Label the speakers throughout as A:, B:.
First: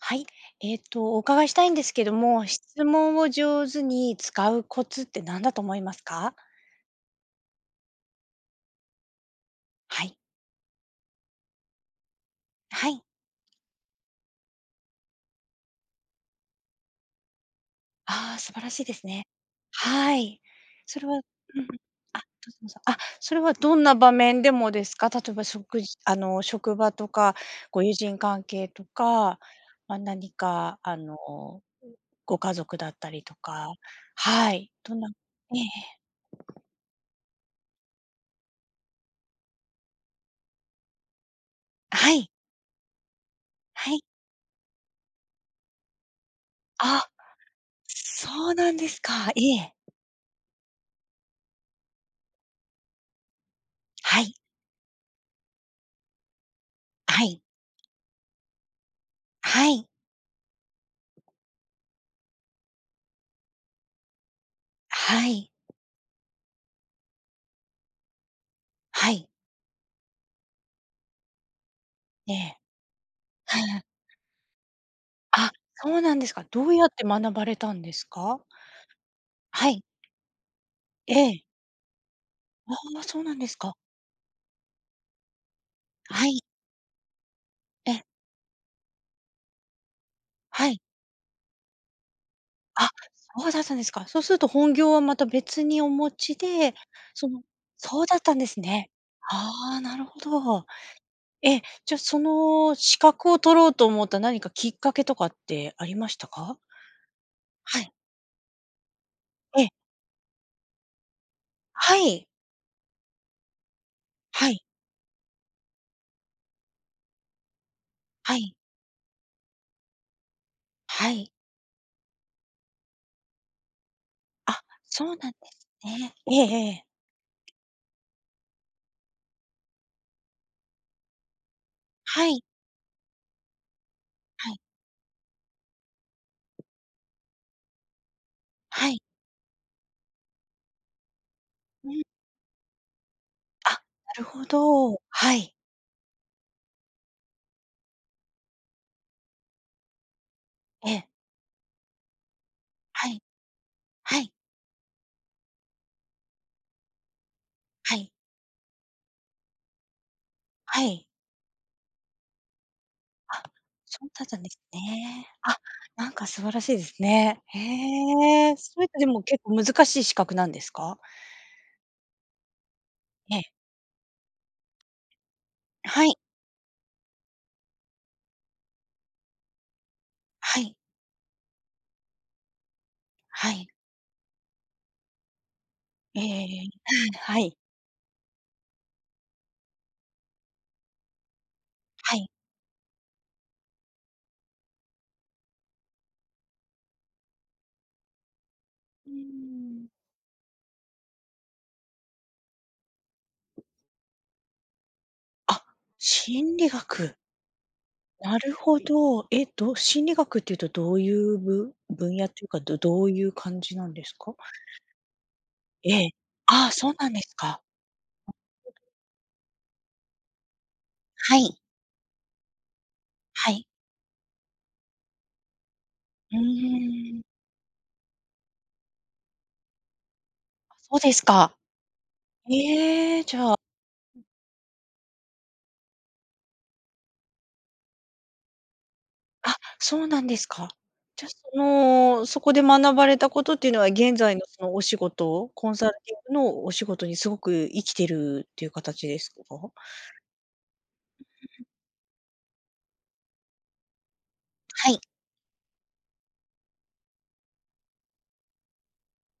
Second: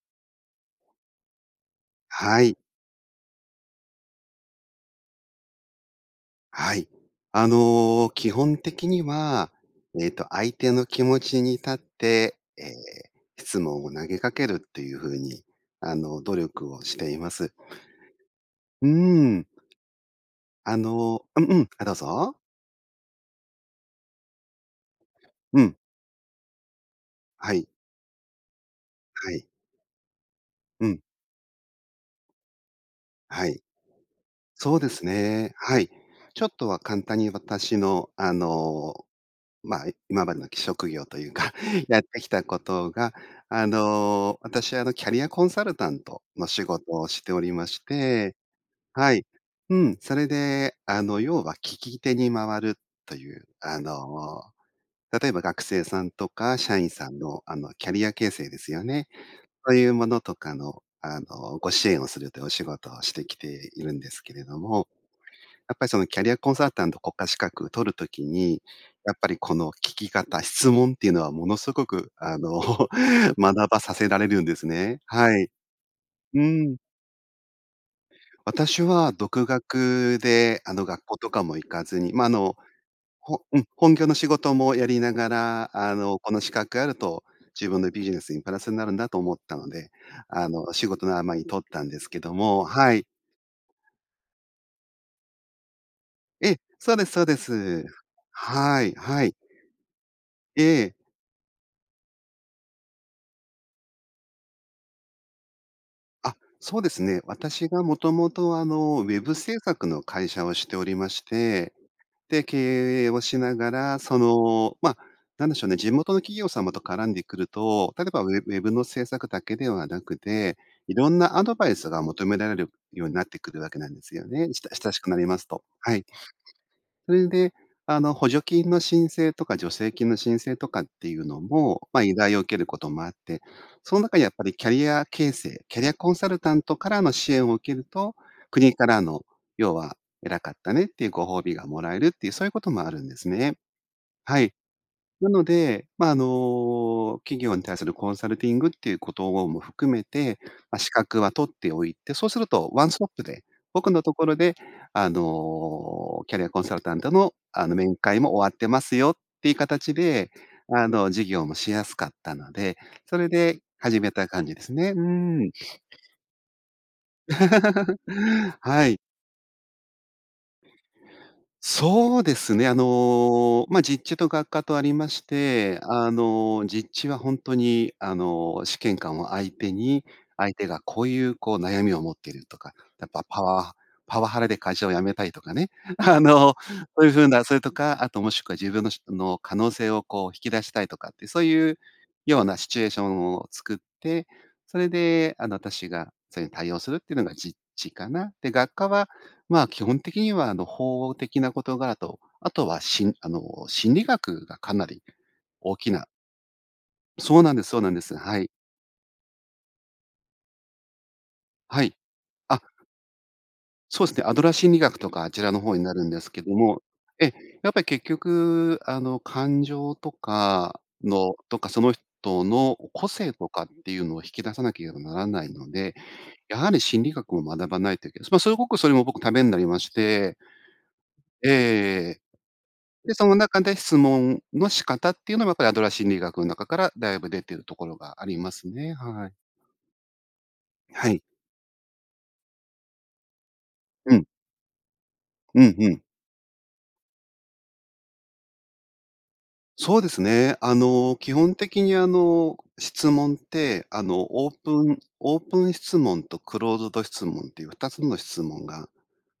A: はい。えっと、お伺いしたいんですけど
B: は
A: も、
B: い。
A: 質問を上手に使うコツって何だと思いますか？
B: はい。あの、基本的には、
A: は
B: えっ
A: い。
B: と、相手の気持ちに立って、え、
A: あ、はい。
B: 質問を投げかけるっていう風にあの、努力をしています。
A: あ、素晴らしい
B: うー
A: ですね。
B: ん。
A: はい。
B: あ
A: それはう
B: のうんう
A: うん、
B: ん、あ、どう
A: あ、ど
B: ぞ。
A: うぞどうぞ、あ、それはどんな場面でもですか？例えば
B: うん。
A: 食事あの職場とか
B: はい。
A: ご友人関係と
B: は
A: か、
B: い。
A: ま、何か、
B: う
A: あ
B: ん。
A: の、ん、ご家族だったりと
B: はい。
A: か、はい、
B: そうで
A: どん
B: す
A: な
B: ね。
A: えええ
B: はい。ちょっ
A: え。
B: とは簡単に私の、あの、まあ、い今までのき職業というか、
A: あ、
B: やっ
A: は
B: て
A: い。
B: きたことが、あ
A: はい。
B: の、私はあの、キャリアコンサルタントの仕事を
A: あ、
B: しておりまして、
A: そうなんです
B: はい。
A: か。いえ。
B: うん。それで、あの、要は聞き手に回るという、あ
A: はい。
B: の、例えば学生さんとか社員さ
A: あ、
B: ん
A: はい。
B: の、あの、キャリア形成ですよね。
A: は
B: そうい
A: い。
B: うものとかの、あの、ご支援をするていうお仕事をしてきているんですけれども。
A: はい。
B: やっぱりそのキャリアコンサルタント国家資格取る時に、
A: は
B: やっ
A: い。
B: ぱりこの聞き方、質問っていうのはものすごく、
A: え
B: あ
A: え。
B: の、学ば させられるんですね。はい。
A: あ、そうなんです
B: う
A: か？どう
B: ん。
A: やって学ばれたんですか？
B: 私は独
A: はい。
B: 学で、あの、学校
A: え
B: と
A: え。
B: かも行かずに、ま、あの、
A: ああ、そうなん
B: ほ
A: です
B: うん、
A: か？
B: 本業の仕事もやりながら、あ
A: あ、
B: の、
A: は
B: こ
A: い。
B: の資格あると自分の
A: え。
B: ビジネスにプラスになるんだと思ったので、あ
A: は
B: の、
A: い。
B: 仕事の合間に取ったんですけども、
A: あ、
B: はい。
A: そうだったんですか。そうすると本業は、また、別にお持ち
B: え、
A: で、
B: そうですそ
A: そ
B: うで
A: の
B: す。
A: そうだったんです
B: は
A: ね。
B: い、はい。
A: あ、なるほ
B: え
A: ど。
B: え。
A: え、じゃ、その資格を取ろうと思った何かきっかけとかってありました
B: あ、
A: か？
B: そうですね。私
A: は
B: が
A: い。
B: 元々、あの、Web 制
A: ええ。
B: 作の会社をしておりまして。
A: はい。
B: で、経営をしながら、そ
A: はい。
B: の、ま、なんでしょうね。地元の企業様と絡んでくると、例えば
A: は
B: Web
A: い。
B: Web の制作だけではなくて、色
A: は
B: ん
A: い。
B: なアドバイスが求められるようになってくるわけなんですよね。
A: あ、
B: した親しく
A: そう
B: なり
A: なんで
B: ますと。
A: す
B: はい。
A: ね。ええええ。
B: それで、あの、補助金の申請とか助成金の申請とかっていうのも、ま、依
A: は
B: 頼を
A: い。
B: 受けることもあって。その中でやっぱ
A: は
B: り
A: い。
B: キャリア形成キャリアコンサルタントからの支援を受けると、国か
A: はい。
B: らの、要は偉かったねっていうご褒美がも
A: う
B: らえ
A: ん。
B: るっていう、そういうこともあるんですね。
A: あ、なる
B: は
A: ほ
B: い。
A: ど、
B: な
A: は
B: の
A: い。
B: で、ま、あの、企業に対するコンサルティングっていうことをも含めて、ま、
A: え
B: 資
A: え。
B: 格は取っておいて、そうするとワンスト
A: は
B: ッ
A: い。
B: プで、僕のと
A: は
B: こ
A: い。
B: ろで、あの、キャリアコンサルタントの、あの、
A: は
B: 面
A: い。
B: 会も終わってますよっていう形で、
A: は
B: あ
A: い。
B: の、事業もしやすかったので、それ
A: あ、
B: で始
A: そう
B: め
A: だっ
B: た
A: たん
B: 感
A: で
B: じ
A: す
B: ですね。う
A: ね。
B: ん。
A: あ、なんか素晴らしいですね。へえ、それ
B: は
A: っ
B: い。
A: てでも結構難しい資格なんですか？
B: そうですね。あ
A: ええ。
B: の、ま、実地と学科とありまして、
A: は
B: あ
A: い。
B: の、実地はほんとにあの、試験官を相手に、相
A: は
B: 手
A: い。
B: がこういうこう悩みを持ってるとか、やっぱパ
A: は
B: ワ
A: い。
B: ーパワハラで会社を辞めたいとかね。
A: え
B: あ
A: え
B: の、
A: え、
B: そういう風
A: あん、は
B: なそ
A: い。
B: れとか、あと、もしくは自分のしんの可能性をこう引き出したいとかってそういう
A: はい。
B: ようなシチュエーションを作って、それで、あの、私がそれに対応するっていうのが実地かな。で、学科は、
A: うー
B: まあ、基
A: ん。
B: 本的には、あの、法的な事柄と、あとは、しんあの、心理学がかなり
A: あ、
B: 大きな
A: 心理学。
B: そうなんですそうなんです。
A: な
B: はい。
A: るほど、えっと、心理学っていうとどういう、ぶ
B: はい。
A: 分野っていうか、
B: あ
A: どどういう感じなんで
B: そうで
A: す
B: すね。
A: か？
B: アドラー心理学とかあちらの方にな
A: え
B: る
A: え。
B: んですけど
A: ああ、
B: も。
A: そうなんで
B: え、
A: すか。
B: やっぱり結
A: [unintelligible]
B: 局、あの、感情とかの
A: はい。
B: とかその人のこう個性と
A: は
B: か
A: い。
B: っていうのを引き出さなければならないので、
A: う
B: やはり心理
A: ーん。
B: 学を学ばないといけない。ま、すごくそれも僕、ためになりまして
A: あ、そうです
B: ええ
A: か。
B: ええ。で、
A: へえ、
B: その
A: じゃあ
B: 中で質
A: うん。
B: 問の仕方っていうのはやっぱりアドラー心理学ん中からだいぶ出てるところがありますね。はい。
A: あ、そうなんですか。
B: はい。
A: じゃ、そのそこで学ばれたことっていうのは
B: う
A: 現
B: ん。
A: 在のそのお仕事、
B: う
A: コ
B: ん
A: ンサ
B: う
A: ル
B: ん。
A: ティングのお仕事にすごく生きてるっていう形ですか？
B: そうですね。あの、基本
A: う、んん。
B: 的に、あの、質問って、あの、オープ
A: は
B: ン
A: い。
B: オープン質問とクローズド質問っていう2つの質問が、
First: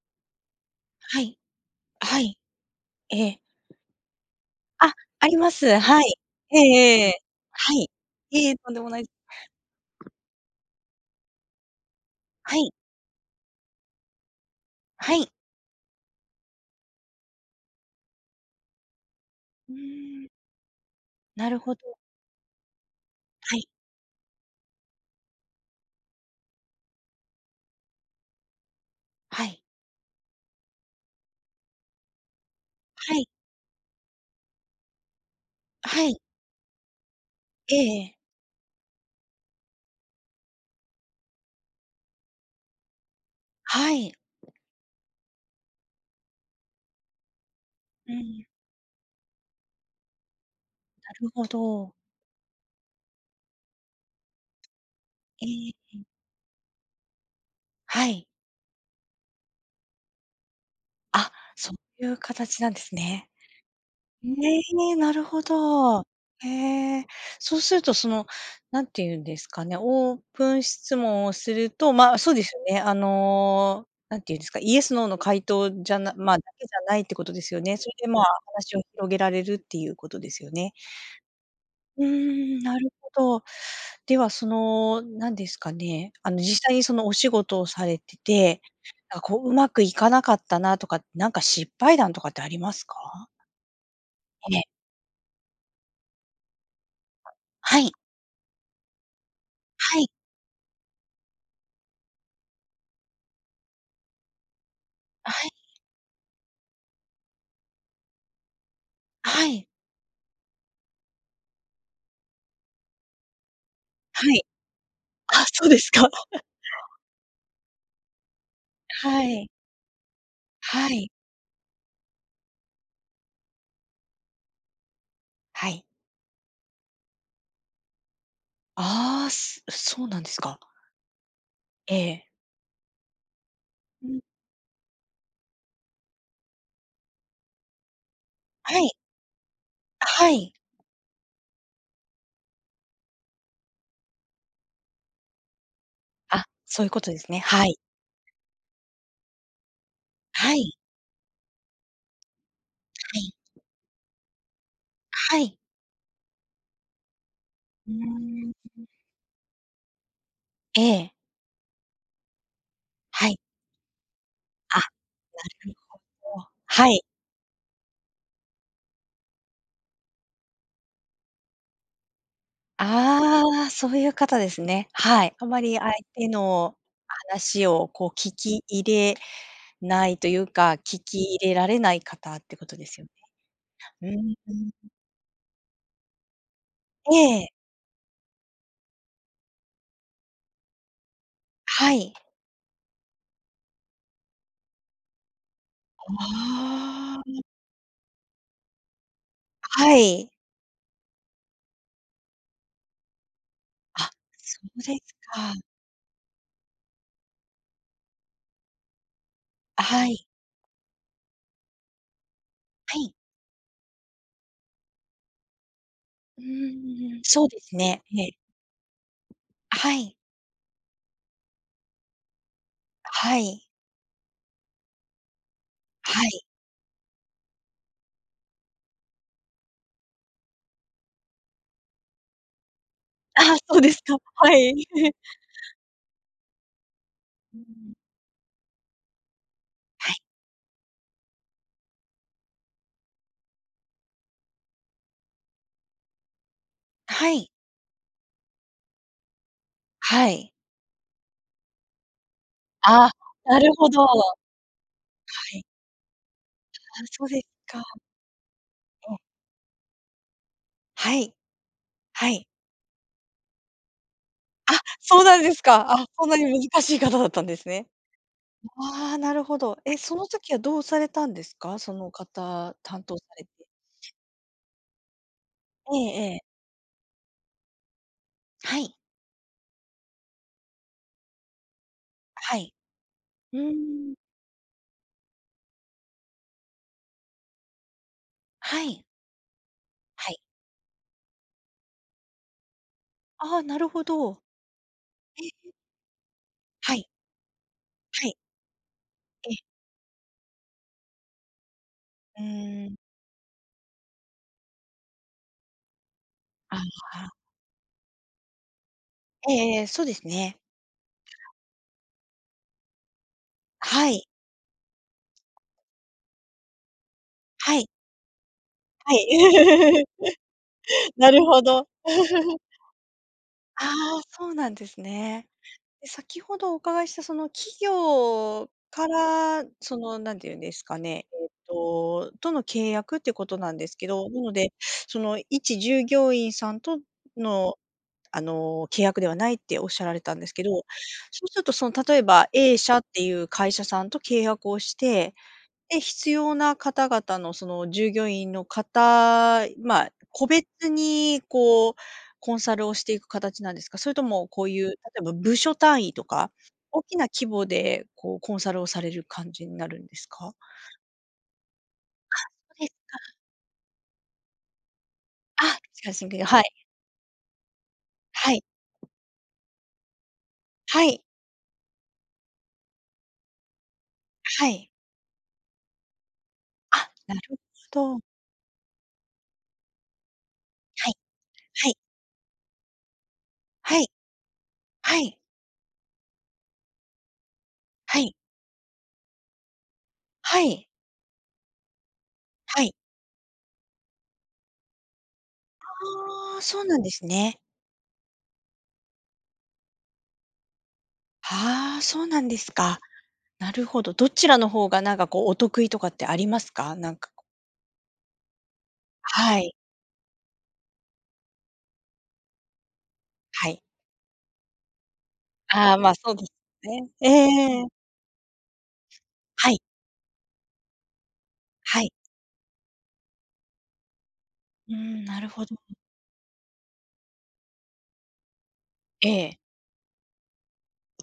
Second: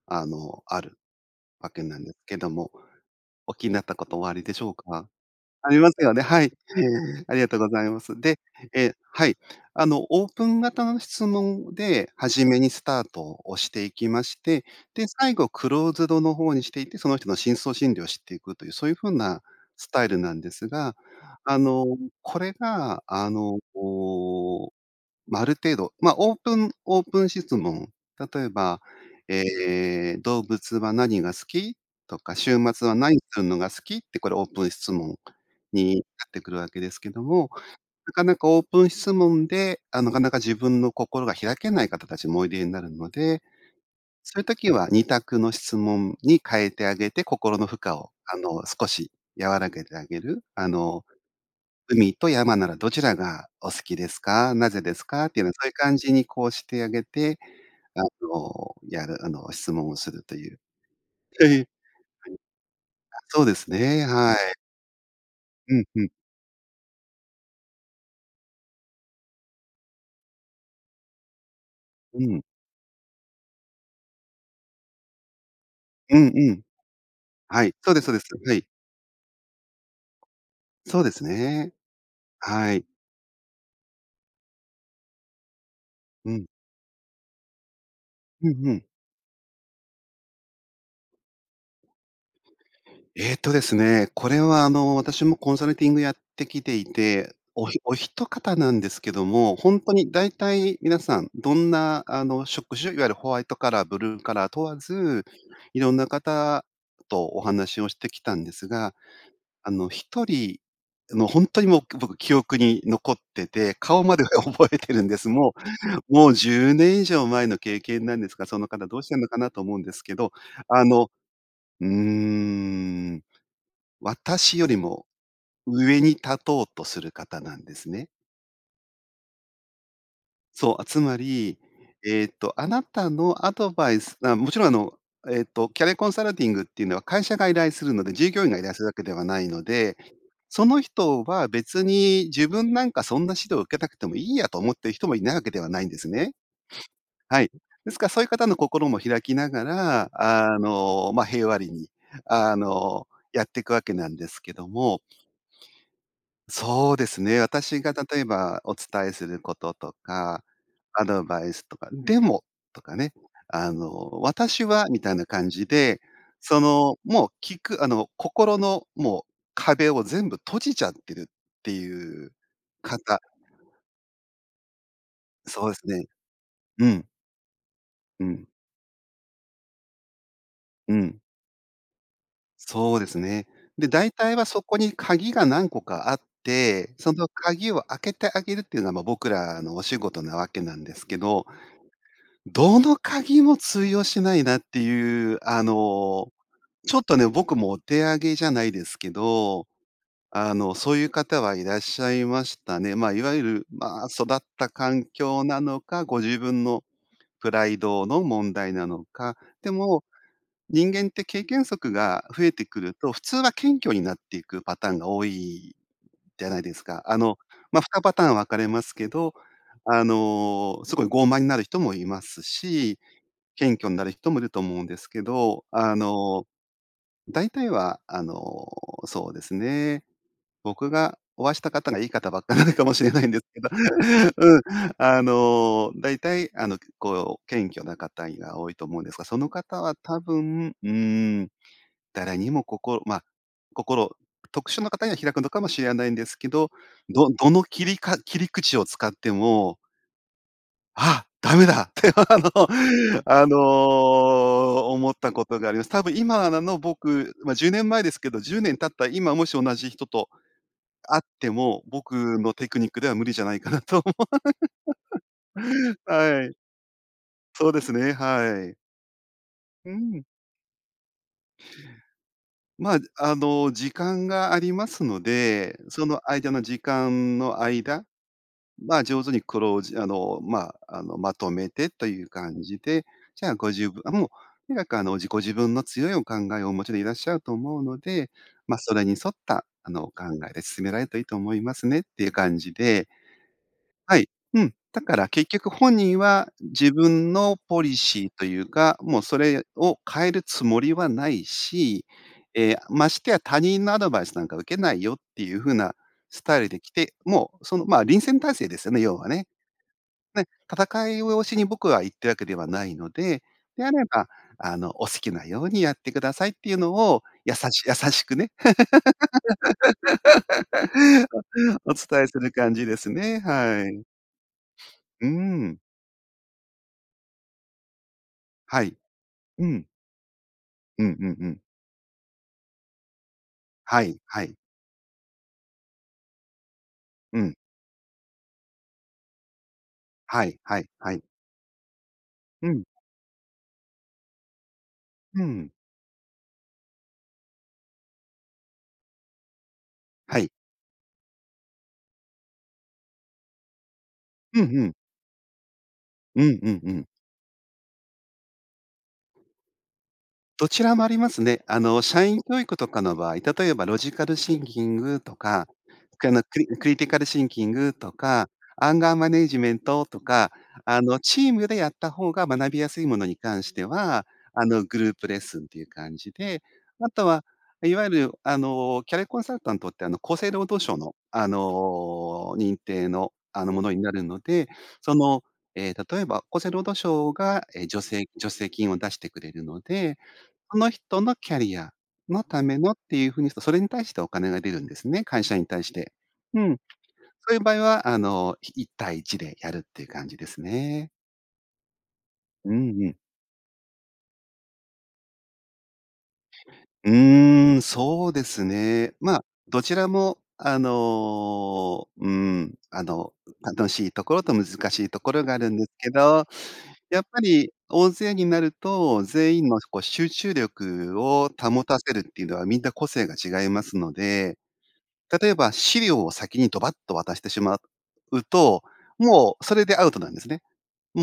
B: あの、ある
A: はい。
B: わけなん
A: あ、
B: で
A: はい。
B: けども、
A: ええ。
B: おっきになったことおありでしょう
A: あ、
B: か？
A: ありま
B: あ
A: す。
B: りま
A: は
B: すよ
A: い。
B: ね。はい。
A: えええ。
B: え、ありがとうご
A: は
B: ざ
A: い。
B: います。で、
A: いえ、とんでも
B: え、
A: ないす。
B: はい。あの、オープン型の質問で始
A: は
B: めに
A: い。
B: スタートをしていきまして、で、
A: はい。
B: 最後クローズドの方にしていって、その人の深層心理を知っていくという、そういう風な
A: う
B: スタイル
A: ーん。
B: なんですが。
A: な
B: あ
A: るほ
B: の、
A: ど。
B: これがあ
A: は
B: の、
A: い。
B: こう、ま、ある程度、ま、オープンオープン質問、例えば、
A: あ、はい。
B: え、「動物は何が好き？」とか「週末は
A: は
B: 何
A: い。
B: するのが好き？」ってこれオープン質問
A: あ、
B: にな
A: はい。
B: ってくるわけですけども、
A: え
B: な
A: え。
B: かなかオープン質問で、あ、なかなか自分の心が開けない方たちもおいでになるので、
A: はい。
B: そういう時は二択の質問に変えてあげて、心の負荷を、
A: う
B: あ
A: ん。
B: の、少し和らげてあげる。あの、
A: なるほど。
B: 「海と山ならどちらがお好きですか？なぜですか？」ってい
A: え
B: うのそういう感
A: え。
B: じにこうしてあげて、あ
A: はい。
B: の、やるあの、質問をするという。
A: あ、
B: はい。あ、
A: そういう形なんですね。
B: そうですね。はい。
A: ね、なるほ
B: うん、ふ
A: ど。
B: ん。
A: へえ。そうするとその、何ていうんですかね、オープン質問をすると、ま、
B: う
A: そう
B: ん。
A: ですよね、あの、何ていうんですか、イエスノーの回答じゃな
B: うん
A: ま、だ
B: うん。
A: けじゃないってことですよ
B: はい、
A: ね。そ
B: そう
A: れ
B: です
A: で、
B: そうで
A: まあ、
B: す。はい。
A: 話を広げられるっていうことですよね。
B: そうですね。
A: うーん、
B: は
A: な
B: い。
A: るほど。ではその何ですかね、
B: う
A: あの
B: ん。
A: 実際にそのお仕事をされて
B: うん、
A: て、
B: ふん。
A: な、こう上手くいかなかったなとか、なんか失敗談とかってありますか？
B: えっとですね。これ
A: え
B: は
A: え。
B: あの、私もコンサルティングやってきていて、おひ
A: はい。
B: お一方なんですけども、ほんと
A: はい。
B: に大体皆さんどんな、あの、職種、いわゆるホワイトカラー、ブルーカラー問わず、
A: あ、はい。
B: 色んな方とお話をしてきたんですが、
A: あ、はい。
B: あの、1人の、ほんとにもう僕記憶に残ってて、顔まで
A: はい、
B: 覚えてるんです。
A: あ、
B: も
A: そうですか。
B: うもう 10年以上前の経験なんですが、その方どうし
A: あ、
B: てん
A: は
B: のか
A: い。
B: なと思うんですけど、あ
A: は
B: の、
A: い。
B: うーん、私よりも
A: はい。
B: 上に立とうとする方なんですね。
A: ああ、すそうなんですか？
B: そう、あ、つまり、
A: え
B: え
A: え。
B: っと、あなたのアドバイ
A: う
B: ス
A: ん。
B: あ、もちろん、あの、えっと、キャリアコンサルティングっていうのは会社が依頼するので、従業員が依頼
A: は
B: する
A: い。
B: わけではないので、
A: あ、はい。
B: その人は「別に、自分なんかそんな指導、受けたくてもいいや」と思ってる人もいないわけではないんですね。
A: あ、そういうことで すね。
B: はい。
A: はい。
B: ですか、そういう方の心も開きながら、
A: は
B: あ
A: い。
B: の、ま、平和裏に、あの、
A: はい。
B: やってくわけなんですけども
A: はい。
B: そうですね。私
A: うー
B: が例え
A: ん、
B: ば、お
A: うん。
B: 伝えすることとか、
A: え
B: ア
A: え。
B: ドバイスとか「でも」とかね。
A: はい。
B: あの「私
A: あ、な
B: は」みたいな感じ
A: る
B: で、
A: ほど、
B: そ
A: は
B: の、
A: い。
B: もう聞く、あの、心のもう壁を全部閉じちゃってるっていう方。
A: ああ、そういう方ですね。はい。あんま
B: そうで
A: り
B: す
A: 相
B: ね。
A: 手の
B: うん。
A: 話をこう、
B: う
A: 聞
B: ん。
A: き入れないというか、
B: う
A: 聞
B: ん。
A: き入れられない方っていうことで
B: そ
A: す
B: う
A: よ
B: で
A: ね。
B: すね。で、大
A: うん
B: 体は
A: う
B: そ
A: ん
B: こ
A: うん。
B: に鍵が何個かあって、その
A: ええ。
B: 鍵を開けてあげるっていうのは、ま、僕らのお仕事なわけなんですけど。
A: はい。
B: どの鍵も通用しないなっていう、あの、ちょっと
A: あ
B: ね、
A: あ。
B: 僕もお手上げじゃないですけど、
A: はい。
B: あの、そういう方はいらっしゃいましたね。ま、いわゆる、ま、
A: あ、
B: 育っ
A: そ
B: た
A: うで
B: 環
A: す
B: 境
A: か。
B: なのか、ご自分のプライドの問題なのか、で
A: あ、
B: も、
A: はい。
B: 人間って経験則が増えてくる
A: はい。
B: と、普通は謙虚になっていくパターンが多い
A: う
B: じゃないですか。あ
A: ーん、
B: の、
A: そうです
B: ま、ふた
A: ね、
B: パ
A: え
B: ター
A: え。
B: ン分かれますけど、
A: あ、は
B: あ
A: い。
B: の、すごい傲慢になる人もいますし、
A: はい。
B: 謙虚になる人もいると思うんですけど、あ
A: はい。
B: の、大体はあの、そうですね。僕がお会いした方が、いい方ばっかなのかもしれないんです
A: あ、
B: けど。
A: そうですか。は
B: うん。
A: い。
B: あの、大体あの、結構、
A: うー
B: 謙虚
A: ん。
B: な方いが多いと思うんですが、その方は
A: はい。
B: 多分、うーん、誰にも心ま、心、特殊な方には開くのかもしれないんですけど、
A: あ、
B: ど
A: はい。
B: どの切りか切り口を使っても
A: はい。
B: 「あ、ダメだ」って。あの
A: あ、
B: あ
A: なるほど。は
B: の、思ったこと
A: い。
B: があります。たぶん今なの
A: あ、そう
B: 僕
A: で、
B: ま、じゅうね
A: か。
B: ん前ですけど、10年経った
A: ええ。
B: 今、もし同じ人と
A: は
B: 会っ
A: い。
B: ても、
A: は
B: 僕
A: い。
B: のテクニックでは無理じゃないかなと思
A: あ、そうなんで
B: う。
A: すか。あ、そんなに
B: はい。
A: 難しい方だったんです
B: そうで
A: ね。
B: すね、はい。
A: ああ、なるほど。
B: う
A: え、そ
B: ん。
A: の時はどうされたんですか？その方
B: まあ、
A: 担当さ
B: あ
A: れて。
B: の、時間がありますので、
A: え
B: その
A: えええ。
B: 間の時間の間、
A: はい。
B: ま、上手にクロージあの、ま、あの、まとめてという
A: は
B: 感
A: い。
B: じで。じゃあ
A: うー
B: ご自分
A: ん。
B: もうとにかく、あの、じ「ご自分の強いお考えをお持ちでいらっしゃると思うので、ま、
A: は
B: そ
A: い。
B: れに沿った、あの、お考
A: はい。
B: えで進められるといいと思いますね」っていう感じで。
A: ああ、なるほ
B: はい。
A: ど。
B: うん。だから結
A: え、
B: 局
A: ん。
B: 本人は、自
A: はい。
B: 分のポリシ
A: は
B: ー
A: い。
B: というか、もうそ
A: ええ。
B: れを変えるつもりはないし、
A: う
B: ええ、
A: ーん。
B: ましてや「他人のアドバイスなんか受けないよ」っていう風なスタイル
A: ああ、
B: で来て、
A: はあ。
B: もう、その、ま、臨戦態勢ですよね、要はね。
A: ええええ。そうです
B: ね、
A: ね。
B: 戦いをしに僕は行ってるわけではないので、「であれ
A: はい。
B: ば、あの、お好きなようにやってください」っていうのを、やさ
A: は
B: し
A: い。
B: 優しくね。
A: はい。なるほど。
B: お伝えする 感じですね。は
A: あ
B: い。
A: あ、そうなんです
B: う
A: ね。
B: ん。
A: で、先ほどお伺いしたその企業
B: はい。
A: から、
B: うん。
A: その、何て言うんですか
B: うん
A: ね、
B: うん
A: え
B: う
A: っ
B: ん。
A: ととの契約ってことなんです
B: は
A: け
B: い、
A: ど、な
B: は
A: の
B: い。
A: でその、一従業員さんと
B: うん。
A: の、あの、契約ではないって仰られたん
B: は
A: です
B: い、
A: けど。
B: はい、はい。
A: そうするとその、例えば
B: う
A: A
B: ん。
A: 社っていう会社さんと契約をして、
B: うん。
A: で、必要な方々の、その従業員の方、ま、
B: は
A: 個
B: い。
A: 別にこう、コンサルをしていく形なんですか？それとも
B: うん
A: こうい
B: う
A: う、例
B: ん。
A: えば部署単位と
B: う
A: か
B: んうんう
A: 大
B: ん。
A: きな規模で、こう、コンサルをされる感じになるんですか？
B: どちらもありますね。あの、社
A: あ、
B: 員教育
A: そうで
B: と
A: す
B: かの
A: か。
B: 場合、例えばロジカルシンキングと
A: あ、
B: か、
A: ロジカルシン
B: か
A: キン
B: の、
A: グ。は
B: クリ
A: い。
B: クリティカルシンキングとか、
A: はい。
B: アンガーマネージメントとか、あ
A: は
B: の、
A: い。
B: チームでやった方が学びやすいものに関しては、あ
A: は
B: の、
A: い。
B: グループレッスンという感じで。あ
A: あ、
B: と
A: なる
B: は
A: ほ
B: いわゆ
A: ど。
B: る、あのキャリアコンサルタントって、あの、厚生労働省
A: は
B: の、
A: い。
B: あ
A: はい。
B: の、認定の、あの、もの
A: は
B: に
A: い。
B: なるので。そ
A: はい。
B: の、え、例えば厚生労働省が、え、助
A: は
B: 成
A: い。
B: 助成金を出してくれるので、
A: は
B: そ
A: い。
B: の人のキャリアのため
A: は
B: の
A: い。
B: っていう風に、それに対してお金が出るんですね。会社に対して。
A: あ
B: う
A: あ、
B: ん。
A: そうなんです
B: そうい
A: ね。
B: う場合は、あの、ひ1対1でやるっていう感じですね。
A: ああ、そうなんで
B: う
A: す
B: ん
A: か。
B: うん。
A: なるほど。どちらの方がなんか、こう、お得意とかってありますか？
B: う
A: なんか、こ
B: ーん、そうですね。ま、
A: はい。
B: どちらもあの、うん、あの、
A: はい。
B: 楽しいところと難しいところがあるんです
A: ああ、
B: け
A: ま、そうで
B: ど、
A: すね。
B: やっ
A: ええ
B: ぱり
A: ええ。
B: 大勢になると、全員
A: は
B: の
A: い。
B: しこう、集中力を保た
A: はい。
B: せるっていうのは、みんな個性が違いますので、
A: うん、なる
B: 例え
A: ほ
B: ば、
A: ど。うん。
B: 資料を先にドバッと渡してしまうと、
A: え
B: も
A: え。
B: うそれでアウトなんですね。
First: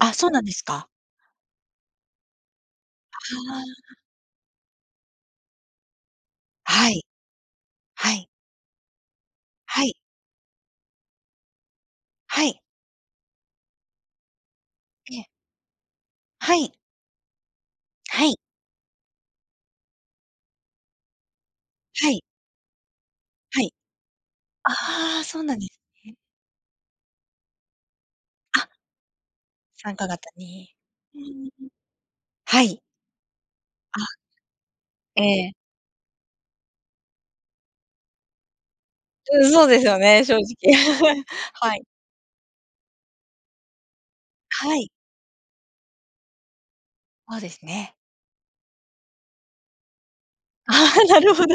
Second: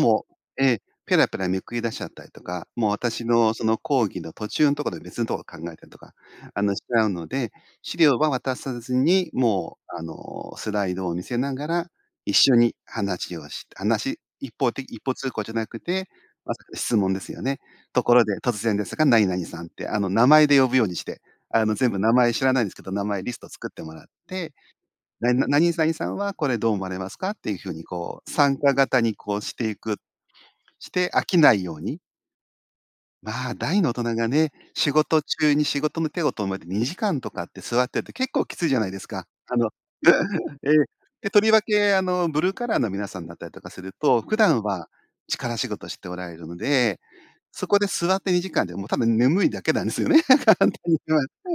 A: あ、そう
B: う
A: なんです
B: ええ、
A: か。
B: ペラペラめくり出しちゃったりとか、もう
A: あ
B: 私の
A: あ、
B: その
A: あ。
B: 講義の途中んとこで別んとこ考えたりとか、あの、しち
A: はい。
B: ゃうので、資
A: は
B: 料
A: い。
B: は渡さずにも
A: はい。
B: う、あの、スライドを見せながら、一
A: は
B: 緒
A: い。
B: に話をして、話一方て一方
A: いえ。
B: 通行じゃなくて、
A: は
B: ま、
A: い。
B: 質問ですよね。ところ
A: はい。
B: で突然ですが、何々さんってあの、名前で呼ぶようにして、あの、全部
A: は
B: 名
A: い。
B: 前知らないんですけど、名前リスト
A: は
B: 作
A: い。
B: ってもらって、
A: ああ、
B: なん
A: そう
B: な
A: なんで
B: 何
A: す
B: 々さん
A: ね。
B: はこれどう思われますか、っていう風に、こう、参
A: あ。
B: 加型にこうしてい
A: 参
B: く
A: 加型に。
B: して
A: う
B: 飽きない
A: ーん。
B: ように？
A: はい。
B: ま、大の大
A: あ。
B: 人がね、仕
A: え
B: 事
A: え。
B: 中に仕事の手を止めて、2時間とかって座ってると結構きついじゃないですか。
A: うん、
B: あ
A: そう
B: の
A: ですよね、正直。
B: ええ。で、とりわ
A: はい。
B: けあの、ブルーカラーの皆さんだったりとかすると、普段
A: はい。
B: は力仕事しておられるので、
A: そうです
B: そこで
A: ね。
B: 座って2時間でもう、多分眠いだけなんですよね。簡単
A: あ
B: にい
A: あ、
B: ま
A: なるほど。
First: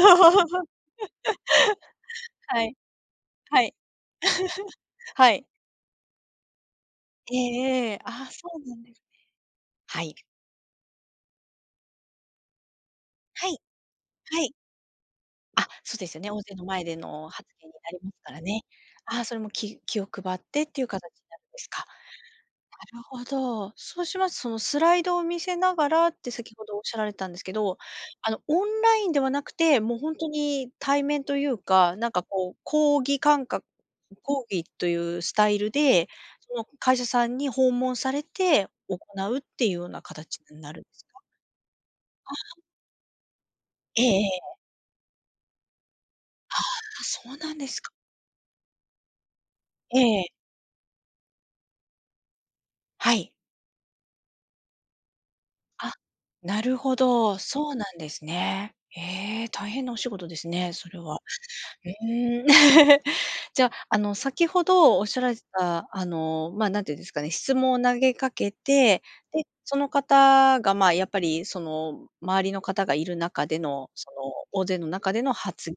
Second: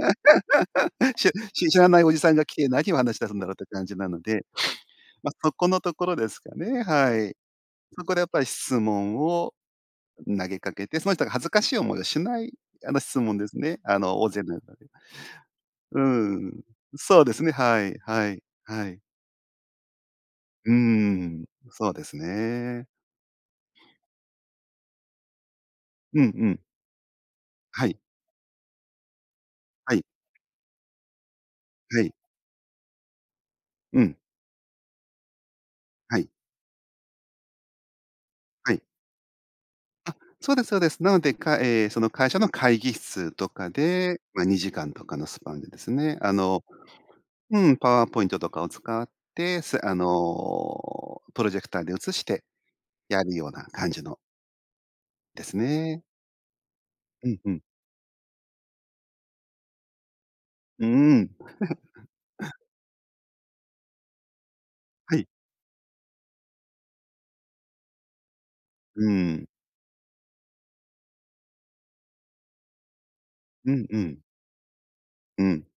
B: し し知らないおじさんが来
A: は
B: て、
A: い。
B: 何を話し出すんだろうっ
A: は
B: て
A: い。
B: 感じなので。
A: は
B: ま、
A: い。
B: そこのところですかね、は
A: え
B: い。
A: えええ、
B: そこでや
A: あ
B: っ
A: あ、
B: ぱり
A: そう
B: 質
A: なんですね。
B: 問を
A: はい。
B: 投げかけて、その人が恥ずかしい思いをしない、あの、質問
A: は
B: で
A: い。
B: すね。あの、大勢
A: はい。
B: 中で。
A: あ、そ
B: う
A: ですよね、大勢
B: ん、
A: の前で
B: そう
A: の
B: です
A: 発
B: ね、
A: 言に
B: は
A: なり
B: い、
A: ます
B: は
A: から
B: い、
A: ね。
B: はい。
A: あ、それも気気を配ってっ
B: う
A: ていう形なん
B: ん、
A: ですか。
B: そうですね。
A: なるほど。そうします、そのスライドを見せながらっ
B: うん
A: て
B: う
A: 先
B: ん。
A: ほどおっしゃられたんですけど、
B: はい。
A: あの、オンラインではなくて、
B: は
A: もう
B: い。
A: ほんとに対面というか、
B: は
A: なん
B: い。
A: かこう、講義感か
B: うん。
A: 講義というスタイルで、
B: はい。
A: その会社さんに訪問されて
B: はい。
A: 行うっていうような
B: あ、
A: 形
B: そう
A: に
B: です
A: な
B: そう
A: る
B: です。
A: す
B: な
A: か？
B: ので、かえ、その会
A: あ
B: 社の
A: あ。
B: 会議室とか
A: ええ
B: で、ま、
A: ええ。
B: 2時間とかのスパンでですね。あの
A: あ、そうなんで
B: うん、
A: す
B: パ
A: か。
B: ワーポイントとかを使って、そえあ
A: ええ。
B: の、プロジェクターで映して
A: は
B: や
A: い。
B: るような感じの。です
A: あ、
B: ね。
A: なるほ
B: うん、
A: ど。
B: ふん。
A: そうなんですね。え、大変なお仕事ですね、
B: う
A: それは。
B: ん。
A: うーん。じゃ、あの、先ほど
B: は
A: 仰
B: い。
A: られた、あの、まあ、なんていうんですかね。質問を投げかけて、
B: う
A: で、
B: ん。
A: その方が、まあ、やっぱりその、周りの方がいる中で
B: うん
A: の、
B: う
A: そ
B: ん。
A: の大勢の中での
B: うん。
A: 発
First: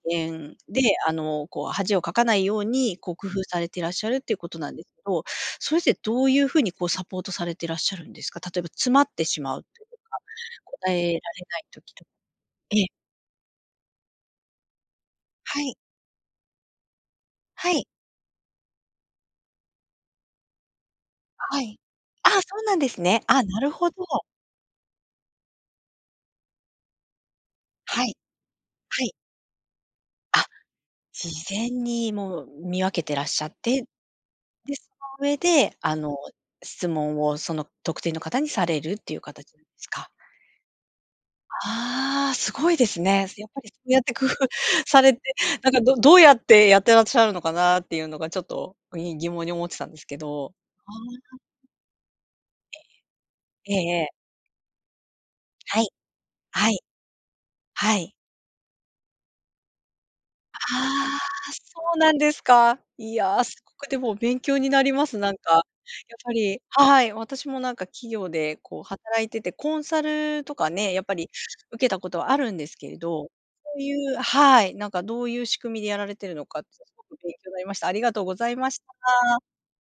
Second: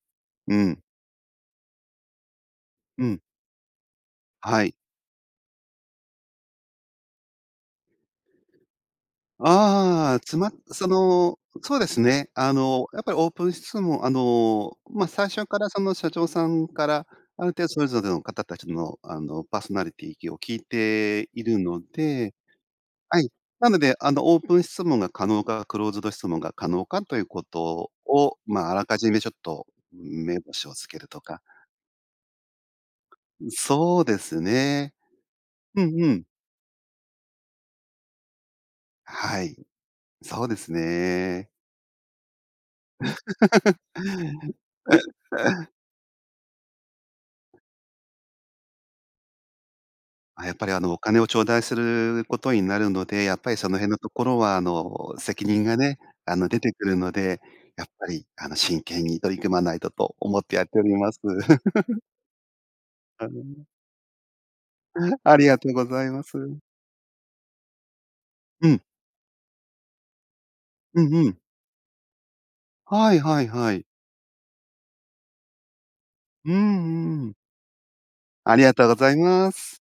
B: う
A: 言で、
B: ん。
A: あの、こう恥をかかないように、
B: う
A: こう、
B: ん。
A: 工夫されてらっしゃるっていうこと
B: は
A: な
B: い。
A: んですけど、それってどういうふうに、こう、サポートされてらっしゃるんですか？例えば、詰まってしまうという
B: あ
A: か、
B: あ、つまそ
A: 答えられ
B: の、
A: ない
B: そうで
A: 時
B: す
A: と
B: ね。あ
A: ええ。
B: の、やっぱり、オープン質問あの、ま、最初か
A: は
B: ら
A: い。
B: その社長さんから、ある程度
A: は
B: そ
A: い。
B: れぞれの方たちの、あの、パーソナリティきを聞いている
A: はい。
B: の
A: あ、
B: で
A: そうなんです
B: は
A: ね。
B: い。
A: あ、な
B: な
A: る
B: の
A: ほ
B: で、
A: ど。
B: あの、オープン質問が可能か、クローズド質問が可能か、ということ
A: はい、
B: を、ま、あらか
A: は
B: じ
A: い。
B: め、ちょっと、目
A: あ、
B: 星をつけると
A: 事
B: か。
A: 前にもう、見分けてらっしゃって、
B: そうです
A: で、そ
B: ね。
A: の上で、
B: う
A: あ
B: んう
A: の、
B: ん。
A: 質問を、その、特定の方にされるっていう
B: は
A: 形
B: い、
A: なんすか？
B: そうですね。
A: ああ、すごいですね。やっぱりそ うやって工夫されて、な んか、どどうやってやってらっしゃるのかなっていうのが、ちょっと、ぎ疑問に思ってたんですけ
B: あ、
A: ど、
B: やっぱり、あ
A: あ
B: の、お金を
A: あ。
B: 頂戴することになるので、やっぱり、そ
A: ええ。え
B: の
A: え
B: 辺の
A: え
B: と
A: え。
B: ころは、あの、責任が
A: はい。
B: ね、あの、出
A: は
B: て
A: い。
B: くるので、やっ
A: は
B: ぱ
A: い。
B: り、あの「真剣に取り組まないと」と思ってやっておりま
A: あ
B: す。
A: あ、そう なんですか。い
B: は
A: や、す
B: い。
A: ごくでも勉強になります。なん
B: あり
A: か、
B: が
A: やっ
B: とうございま
A: ぱ
B: す。
A: りはい。私もなんか企業で、
B: う
A: こう、
B: ん。
A: 働いてて、コンサルとかね、や
B: う
A: っ
B: ん
A: ぱ
B: う
A: り、
B: ん。
A: 受けたことはあるんですけれ
B: はい
A: ど、そ
B: はいは
A: う
B: い。
A: いうはい、なんか、どういう仕組みでやられてるの
B: う
A: かって、すごく
B: んう
A: 勉
B: ん。
A: 強になりました。ありがとうござい
B: あり
A: ま
B: が
A: し
B: とうご
A: た。
B: ざいます。